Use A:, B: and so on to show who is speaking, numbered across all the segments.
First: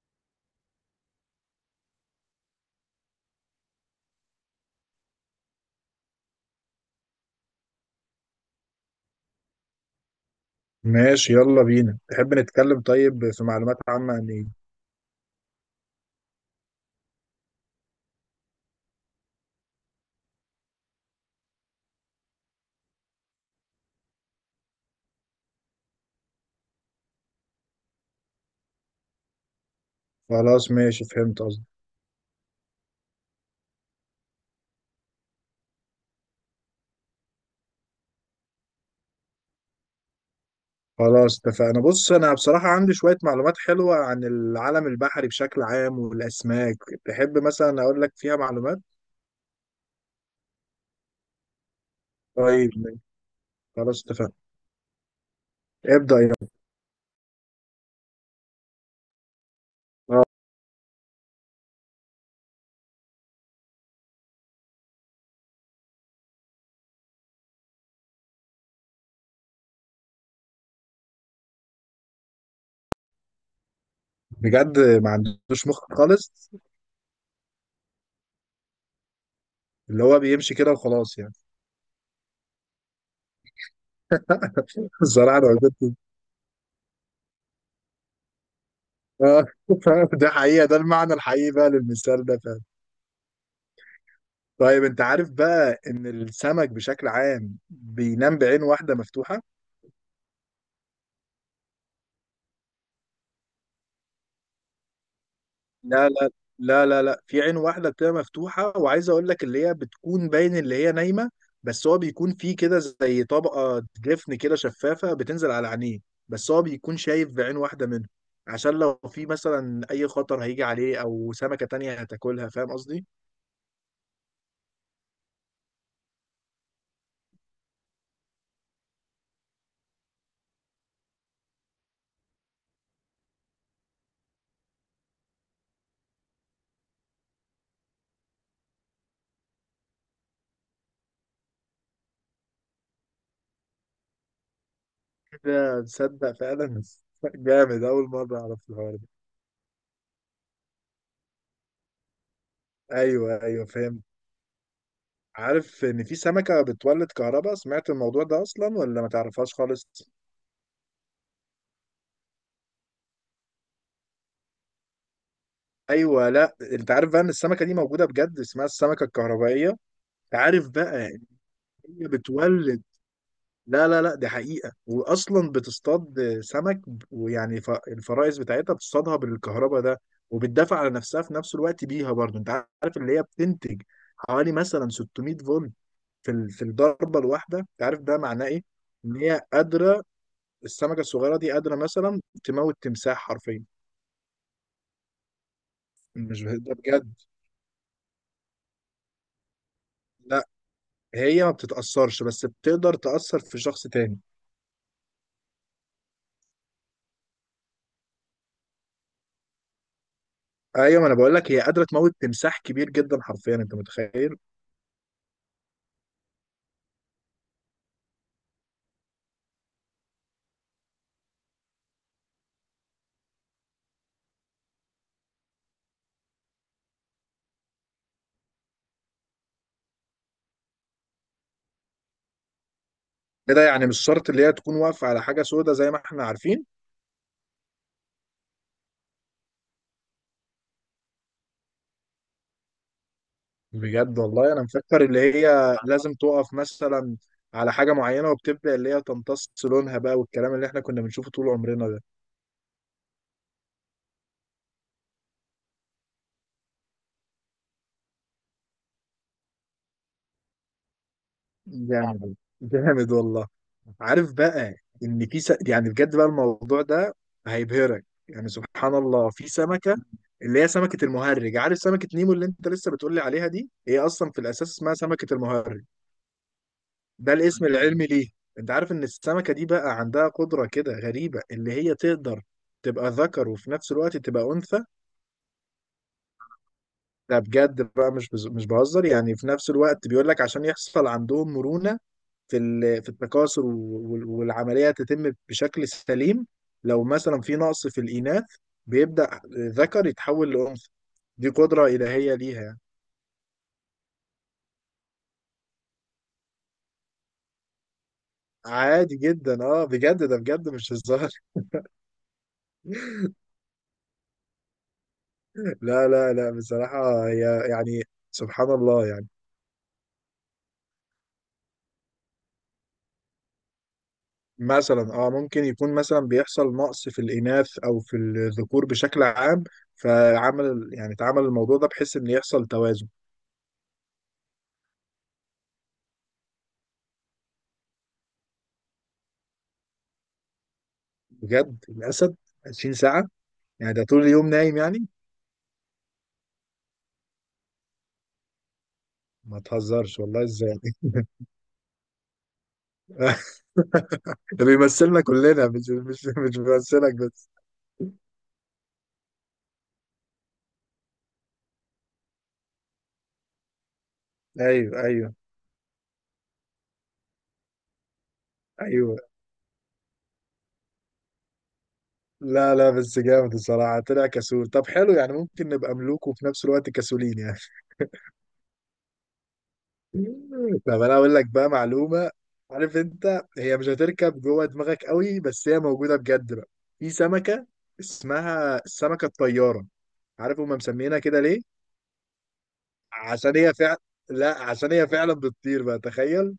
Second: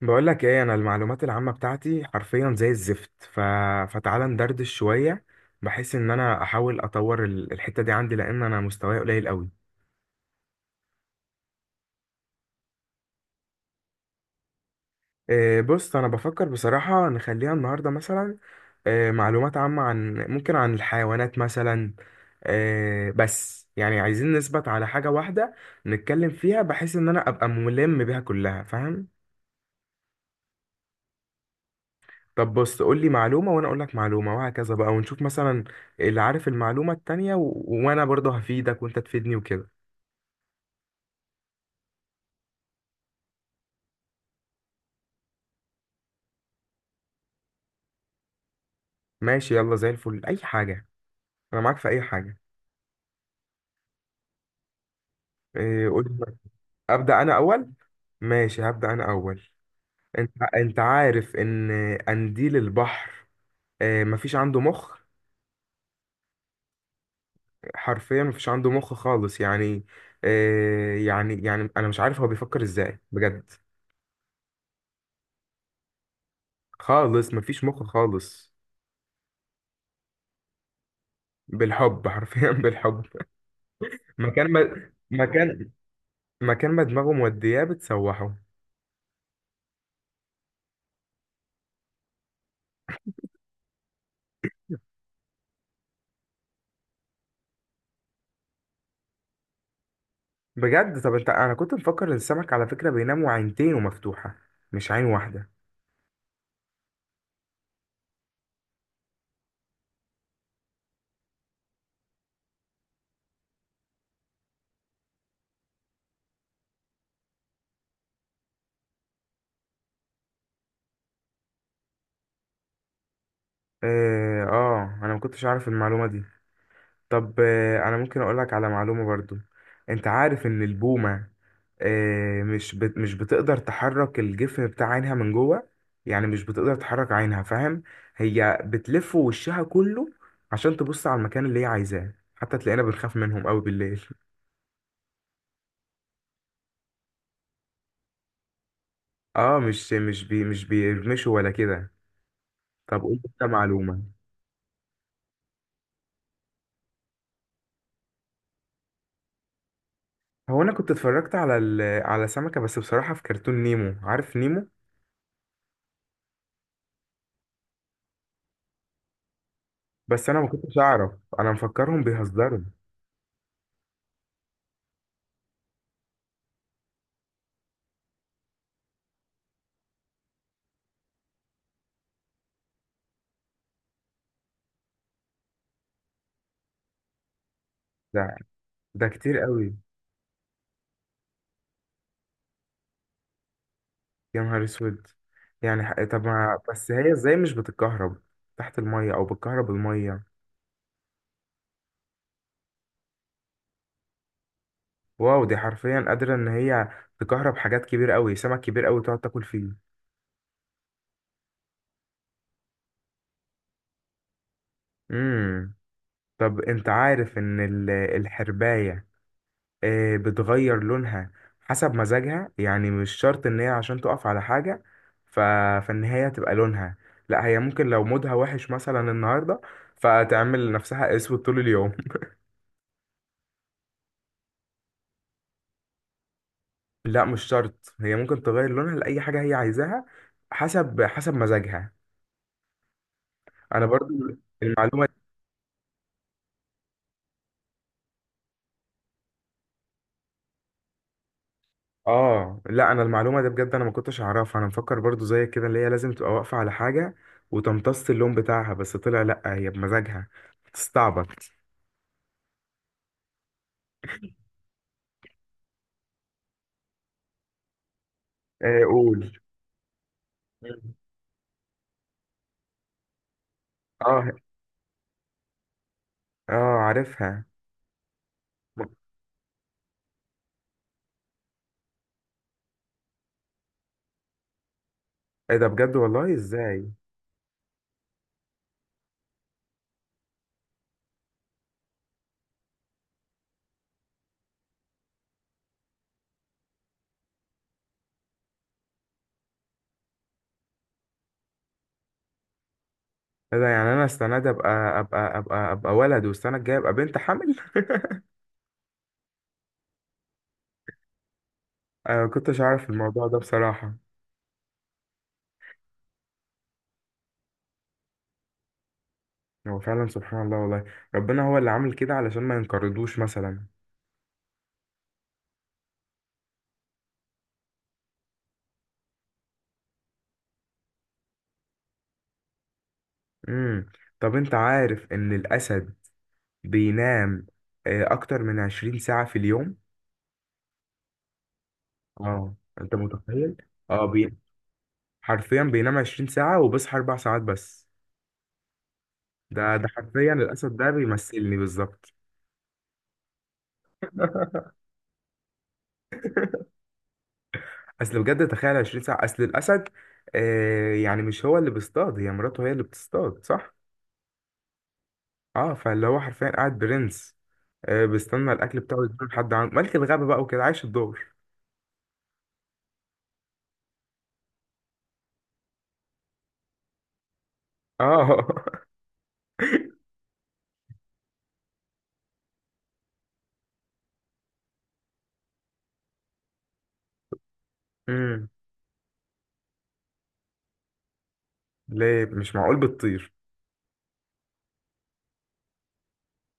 A: بقول لك ايه، انا المعلومات العامة بتاعتي حرفيا زي الزفت. فتعالى ندردش شوية. بحيث ان انا احاول اطور الحتة دي عندي، لان انا مستواي قليل قوي.
B: ماشي، يلا بينا. تحب نتكلم؟ طيب، في معلومات عامة عن ايه؟
A: إيه، بص انا بفكر بصراحة نخليها النهاردة مثلا. إيه، معلومات عامة عن ممكن عن الحيوانات مثلا. إيه، بس يعني عايزين نثبت على حاجة واحدة نتكلم فيها، بحيث ان انا ابقى ملم بيها كلها، فاهم؟
B: خلاص ماشي، فهمت قصدي.
A: طب بص، قول لي معلومة وانا اقول لك معلومة وهكذا بقى، ونشوف مثلا اللي عارف المعلومة التانية. وانا برضه هفيدك وانت تفيدني وكده.
B: خلاص اتفقنا. بص انا بصراحة عندي شوية معلومات حلوة عن العالم البحري بشكل عام والاسماك. تحب مثلا اقول لك فيها معلومات؟
A: ماشي، يلا زي الفل، اي حاجة. انا معاك في اي حاجة.
B: طيب ماشي. خلاص اتفقنا.
A: إيه، قول
B: ابدأ يلا.
A: لي. ابدأ انا اول. ماشي، هبدأ انا اول.
B: آه،
A: انت عارف ان قنديل البحر، مفيش عنده مخ. حرفيا مفيش عنده مخ خالص يعني. يعني انا مش عارف هو بيفكر ازاي بجد.
B: بجد ما عندوش مخ خالص؟
A: خالص مفيش مخ خالص.
B: اللي هو بيمشي كده وخلاص يعني.
A: بالحب، حرفيا بالحب. مكان ما
B: الصراحة انا
A: مكان
B: وجدت.
A: مكان ما دماغه مودياه بتسوحه.
B: آه، ده حقيقة، ده المعنى الحقيقي بقى للمثال ده فعلا. طيب، انت عارف بقى ان السمك بشكل عام بينام بعين واحدة مفتوحة؟
A: بجد. طب، انا كنت مفكر ان السمك على فكرة بينام وعينتينه مفتوحة، مش عين واحدة.
B: لا لا لا لا. في عين واحدة بتبقى مفتوحة، وعايز أقول لك اللي هي بتكون باين اللي هي نايمة. بس هو بيكون فيه كده زي طبقة جفن كده شفافة بتنزل على عينيه. بس هو بيكون شايف بعين واحدة منه، عشان لو في مثلا أي خطر هيجي عليه أو سمكة تانية هتاكلها. فاهم قصدي؟
A: اه، انا ما كنتش عارف المعلومة دي. طب، انا ممكن اقول لك على معلومة برضو. انت عارف ان البومة، مش بتقدر تحرك الجفن بتاع عينها من جوه، يعني مش بتقدر تحرك عينها، فاهم؟ هي بتلف وشها كله عشان تبص على المكان اللي هي عايزاه، حتى تلاقينا بنخاف منهم قوي بالليل.
B: ده تصدق فعلا. جامد، أول مرة أعرف الحوار ده.
A: اه، مش بيرمشوا ولا كده. طب قول لي انت
B: أيوه،
A: معلومة.
B: فاهم. عارف إن في سمكة بتولد كهرباء؟ سمعت الموضوع ده أصلا ولا ما تعرفهاش خالص؟
A: هو انا كنت اتفرجت على سمكة، بس بصراحة في كرتون نيمو. عارف نيمو؟
B: ايوه، لا انت عارف بقى ان السمكه دي موجوده بجد، اسمها السمكه الكهربائيه.
A: بس انا ما
B: عارف
A: كنتش
B: بقى
A: اعرف،
B: ان
A: انا مفكرهم
B: هي
A: بيهزروا.
B: بتولد؟ لا. دي حقيقه، واصلا بتصطاد سمك ويعني الفرائس بتاعتها بتصطادها بالكهرباء ده، وبتدافع على نفسها في نفس الوقت بيها برضه. انت عارف اللي هي بتنتج حوالي مثلا 600 فولت في في الضربه الواحده؟ انت عارف ده
A: ده
B: معناه ايه؟
A: ده
B: ان
A: كتير
B: هي
A: قوي.
B: قادره، السمكه الصغيره دي قادره مثلا تموت تمساح حرفيا.
A: يا نهار اسود! يعني طب
B: مش
A: ما
B: ده
A: بس،
B: بجد.
A: هي ازاي مش بتتكهرب تحت المية، او بتكهرب المية؟
B: لا هي ما بتتأثرش، بس بتقدر تأثر في شخص تاني.
A: واو، دي حرفيا قادرة ان هي تكهرب حاجات كبير قوي، سمك كبير قوي تقعد تاكل فيه.
B: ايوه، ما انا بقول لك، هي قادره تموت تمساح كبير جدا حرفيا، انت متخيل.
A: امم طب، انت عارف ان الحرباية، بتغير لونها حسب مزاجها، يعني مش شرط ان هي عشان تقف على حاجة ف... فان هي تبقى لونها. لا، هي ممكن لو مودها وحش مثلا النهاردة فتعمل نفسها اسود طول اليوم.
B: ايه ده، يعني مش شرط اللي هي تكون واقفه على حاجه سودة زي ما احنا عارفين.
A: لا، مش شرط، هي ممكن تغير لونها لأي حاجة هي عايزاها، حسب مزاجها. انا برضو
B: بجد والله، انا مفكر
A: المعلومة.
B: اللي هي لازم تقف مثلا على حاجه معينه وبتبدا اللي هي تمتص لونها بقى، والكلام اللي احنا كنا بنشوفه طول عمرنا ده.
A: اه لا، انا المعلومة دي بجد انا ما كنتش اعرفها، انا مفكر برضو زي كده اللي هي لازم تبقى واقفة على حاجة وتمتص اللون بتاعها، بس طلع لا، هي بمزاجها تستعبط.
B: جامد، جامد والله. عارف بقى ان في يعني بجد بقى الموضوع ده هيبهرك، يعني
A: آه،
B: سبحان الله.
A: قول.
B: في سمكه اللي هي
A: مم.
B: سمكه المهرج. عارف سمكه نيمو اللي انت لسه بتقولي عليها دي؟ هي اصلا
A: اه،
B: في الاساس اسمها سمكه المهرج،
A: اه،
B: ده
A: عارفها.
B: الاسم العلمي ليه. انت
A: م-
B: عارف ان السمكه دي بقى عندها قدره كده غريبه اللي هي تقدر تبقى ذكر وفي نفس الوقت تبقى انثى؟
A: ايه ده بجد، والله ازاي؟
B: ده بجد بقى، مش مش بهزر يعني. في نفس الوقت بيقول لك عشان يحصل عندهم مرونه في في التكاثر والعملية تتم بشكل سليم. لو مثلا في نقص في الإناث، بيبدأ ذكر يتحول لأنثى. دي قدرة إلهية ليها يعني.
A: ايه ده؟ يعني انا السنه دي ابقى ولد والسنه الجايه ابقى بنت حمل.
B: عادي جدا، اه بجد، ده بجد مش هزار.
A: انا ما كنتش عارف الموضوع ده بصراحه.
B: لا. بصراحة هي يعني سبحان الله يعني.
A: هو فعلا سبحان الله والله. ربنا هو اللي عامل كده علشان ما ينقرضوش مثلا.
B: مثلا اه، ممكن يكون مثلا بيحصل نقص في الإناث أو في الذكور بشكل عام، فعمل يعني اتعمل الموضوع ده بحيث إن يحصل توازن.
A: امم طب، انت عارف ان الاسد بينام اكتر من 20 ساعه في اليوم.
B: بجد الأسد
A: اه، انت
B: 20 ساعة؟
A: متخيل
B: يعني ده
A: اه
B: طول
A: بي...
B: اليوم نايم يعني.
A: حرفيا بينام 20 ساعه وبيصحى 4 ساعات بس.
B: ما
A: ده
B: تهزرش
A: حرفيا
B: والله، ازاي؟
A: الاسد ده بيمثلني بالظبط.
B: بيمثلنا كلنا، مش بيمثلك بس.
A: اصل بجد تخيل 20 ساعة، اصل الاسد يعني مش هو اللي بيصطاد، هي مراته هي اللي بتصطاد، صح؟
B: ايوه ايوه
A: اه، فاللي هو حرفيا قاعد برنس، بيستنى الاكل بتاعه
B: ايوه.
A: يجيله لحد عنده، ملك الغابة بقى وكده، عايش الدور.
B: لا لا، بس جامد الصراحه، طلع كسول. طب حلو، يعني ممكن نبقى ملوك وفي نفس الوقت كسولين يعني.
A: اه.
B: طب انا اقول لك بقى معلومه. عارف، انت هي مش هتركب جوه دماغك قوي، بس هي موجوده بجد بقى. في سمكه
A: امم
B: اسمها السمكه الطياره. عارف هما مسمينها كده ليه؟
A: ليه؟ مش معقول بتطير؟
B: عشان هي فعلا، لا عشان هي فعلا بتطير بقى، تخيل.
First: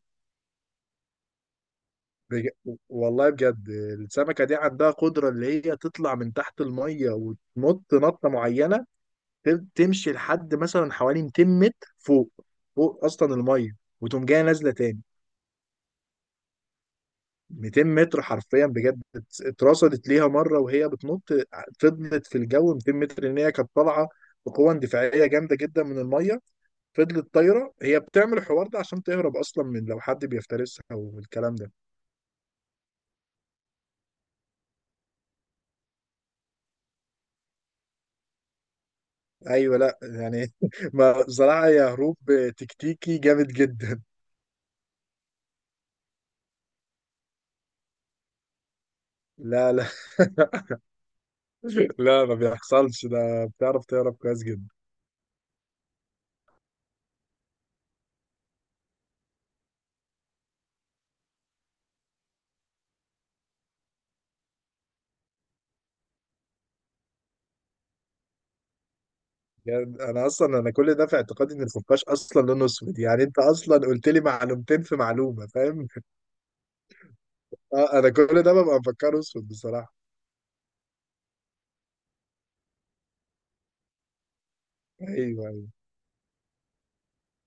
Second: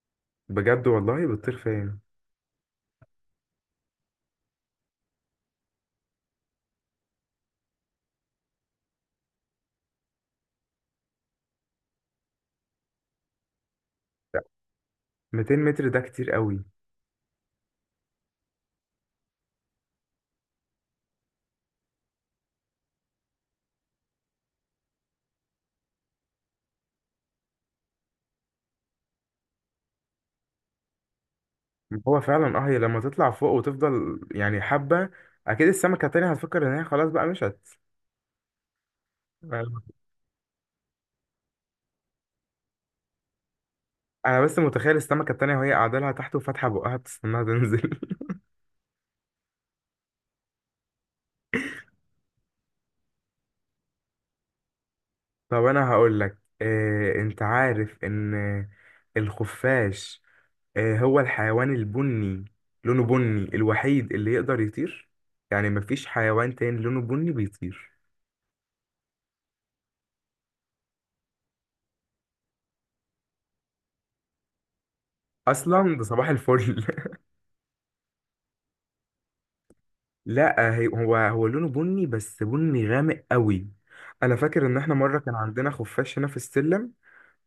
A: بجد والله؟ بتطير فين؟
B: بج... والله بجد، السمكة دي عندها قدرة اللي هي تطلع من تحت المية وتنط نطة معينة، تمشي لحد مثلا حوالي 200 متر فوق، فوق أصلا المية، وتقوم جاية نازلة تاني.
A: 200 متر ده كتير قوي.
B: 200 متر حرفيا بجد، اترصدت ليها مرة وهي بتنط، فضلت في الجو 200 متر، إن هي كانت طالعة بقوة اندفاعية جامدة جدا من المية. فضلت طايرة. هي بتعمل الحوار ده عشان تهرب أصلا من لو حد بيفترسها والكلام ده.
A: هو فعلا. اه، هي لما تطلع فوق وتفضل يعني حبة، اكيد السمكة التانية هتفكر ان هي خلاص بقى مشت.
B: ايوه، لا يعني ما بصراحه، يا هروب تكتيكي جامد جدا.
A: انا بس متخيل السمكه التانية وهي قاعده لها تحت وفاتحه بقها بتستناها تنزل.
B: لا لا، لا ما بيحصلش ده، بتعرف تهرب كويس جدا.
A: طب انا هقول لك إيه، انت عارف ان الخفاش، إيه، هو الحيوان البني، لونه بني الوحيد اللي يقدر يطير، يعني مفيش حيوان تاني لونه بني بيطير.
B: يعني انا اصلا، انا كل ده في اعتقادي ان الخفاش اصلا لونه اسود. يعني انت اصلا قلت لي معلومتين في معلومه، فاهم؟
A: اصلا ده صباح الفل.
B: اه انا كل ده ببقى مفكره اسود بصراحه.
A: لا، هو لونه بني بس بني غامق قوي. انا فاكر ان احنا مره كان
B: ايوه.
A: عندنا خفاش هنا في السلم،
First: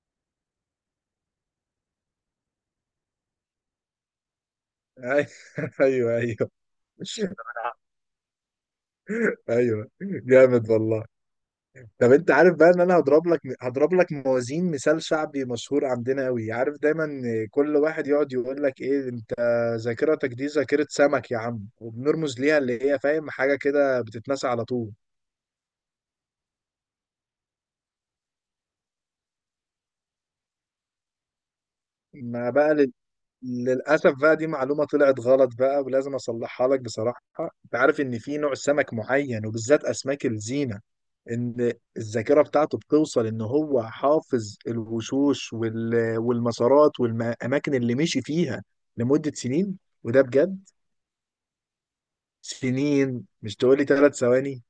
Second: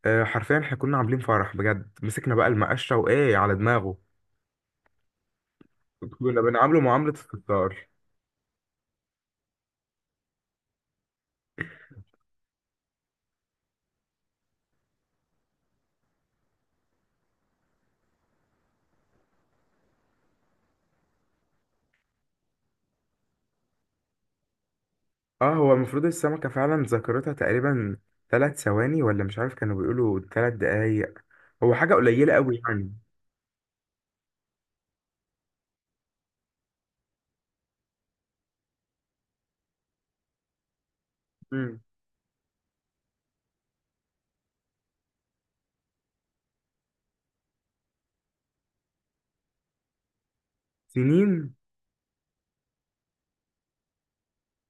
A: حرفيا احنا كنا عاملين فرح بجد، مسكنا بقى المقشه وايه على دماغه.
B: ايوه
A: كنا
B: ايوه
A: بنعامله معاملة الستار.
B: ايوه. جامد والله. طب انت عارف بقى ان انا هضرب لك موازين مثال شعبي مشهور عندنا قوي؟ عارف دايما كل واحد يقعد يقول لك ايه، انت ذاكرتك دي ذاكرة سمك يا عم؟ وبنرمز ليها اللي هي فاهم حاجة كده بتتنسى على طول.
A: اه، هو المفروض السمكة فعلا ذاكرتها تقريبا 3 ثواني، ولا مش عارف كانوا بيقولوا 3 دقايق، هو حاجة قليلة
B: ما
A: قوي
B: بقى
A: يعني.
B: للأسف بقى دي معلومة طلعت غلط بقى، ولازم أصلحها لك بصراحة. أنت عارف إن في نوع سمك معين وبالذات أسماك الزينة، إن
A: مم.
B: الذاكرة بتاعته بتوصل إن هو حافظ الوشوش والمسارات والأماكن اللي مشي فيها لمدة سنين. وده بجد
A: سنين؟
B: سنين، مش تقولي ثلاث ثواني.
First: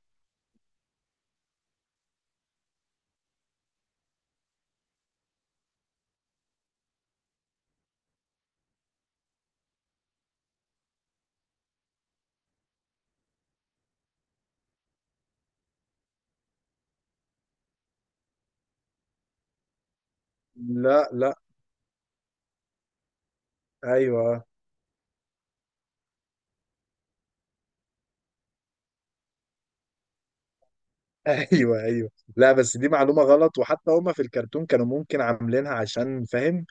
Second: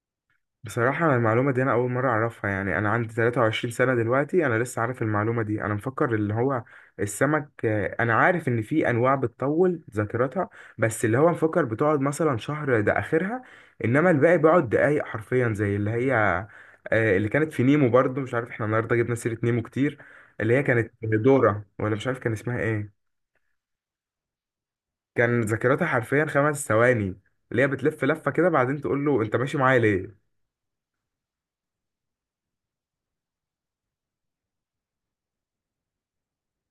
A: بصراحة أنا المعلومة دي أنا أول مرة أعرفها. يعني أنا عندي 23 سنة دلوقتي، أنا لسه عارف المعلومة دي. أنا مفكر اللي هو السمك، أنا عارف إن في أنواع بتطول ذاكرتها، بس اللي هو مفكر بتقعد مثلا شهر ده آخرها، إنما الباقي بيقعد دقايق حرفيا، زي اللي هي اللي كانت في نيمو. برضو مش عارف، إحنا النهاردة جبنا سيرة نيمو كتير. اللي هي كانت
B: لا لا،
A: دورة، ولا مش عارف كان اسمها إيه.
B: أيوه.
A: كان ذاكرتها حرفيا 5 ثواني، اللي هي بتلف لفة كده بعدين تقول له أنت ماشي معايا.
B: أيوه. لا بس دي معلومة غلط، وحتى هما في الكرتون كانوا ممكن عاملينها عشان فاهم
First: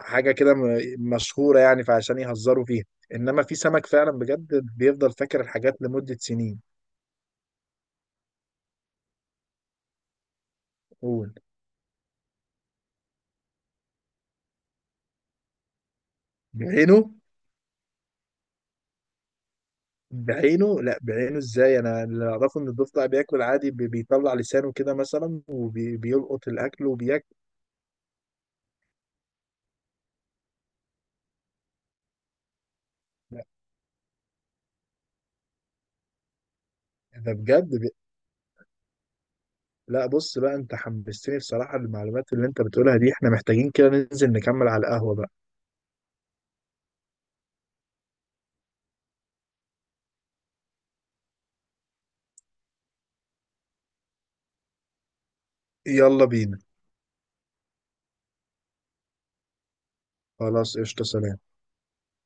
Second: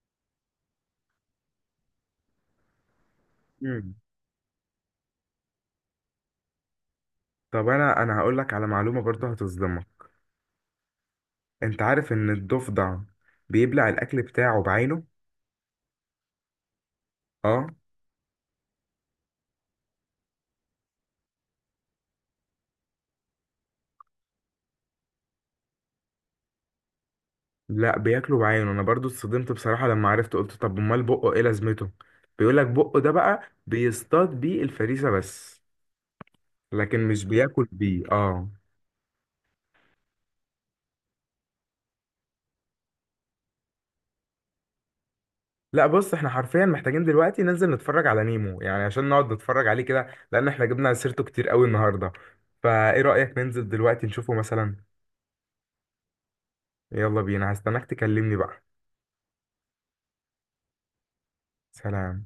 B: حاجه كده مشهوره يعني، فعشان يهزروا فيها. انما في
A: ليه؟
B: سمك فعلا بجد بيفضل فاكر الحاجات لمده سنين.
A: طب انا هقول لك على معلومه برضه هتصدمك.
B: قول.
A: انت عارف ان الضفدع بيبلع الاكل بتاعه بعينه؟
B: بعينه؟
A: اه.
B: بعينه؟ لا بعينه ازاي، انا اللي اعرفه ان الضفدع بياكل عادي، بيطلع لسانه كده مثلا وبيلقط الاكل وبياكل.
A: لا بياكله بعينه، انا برضه اتصدمت بصراحه لما عرفت، قلت طب امال بقه ايه لازمته؟ بيقول لك بقه ده بقى
B: لا
A: بيصطاد بيه الفريسه بس، لكن مش
B: ده
A: بياكل
B: بجد
A: بيه. اه.
B: لا بص بقى، انت حمستني بصراحه. المعلومات اللي انت بتقولها دي احنا محتاجين كده ننزل نكمل على القهوه بقى.
A: لا، بص، احنا حرفيا محتاجين دلوقتي ننزل نتفرج على نيمو، يعني عشان نقعد نتفرج عليه كده، لان احنا جبنا سيرته كتير قوي النهارده. فايه رايك ننزل دلوقتي نشوفه مثلا؟
B: يلا بينا.
A: يلا بينا، هستناك تكلمني بقى.
B: خلاص، قشطه، سلام.
A: سلام.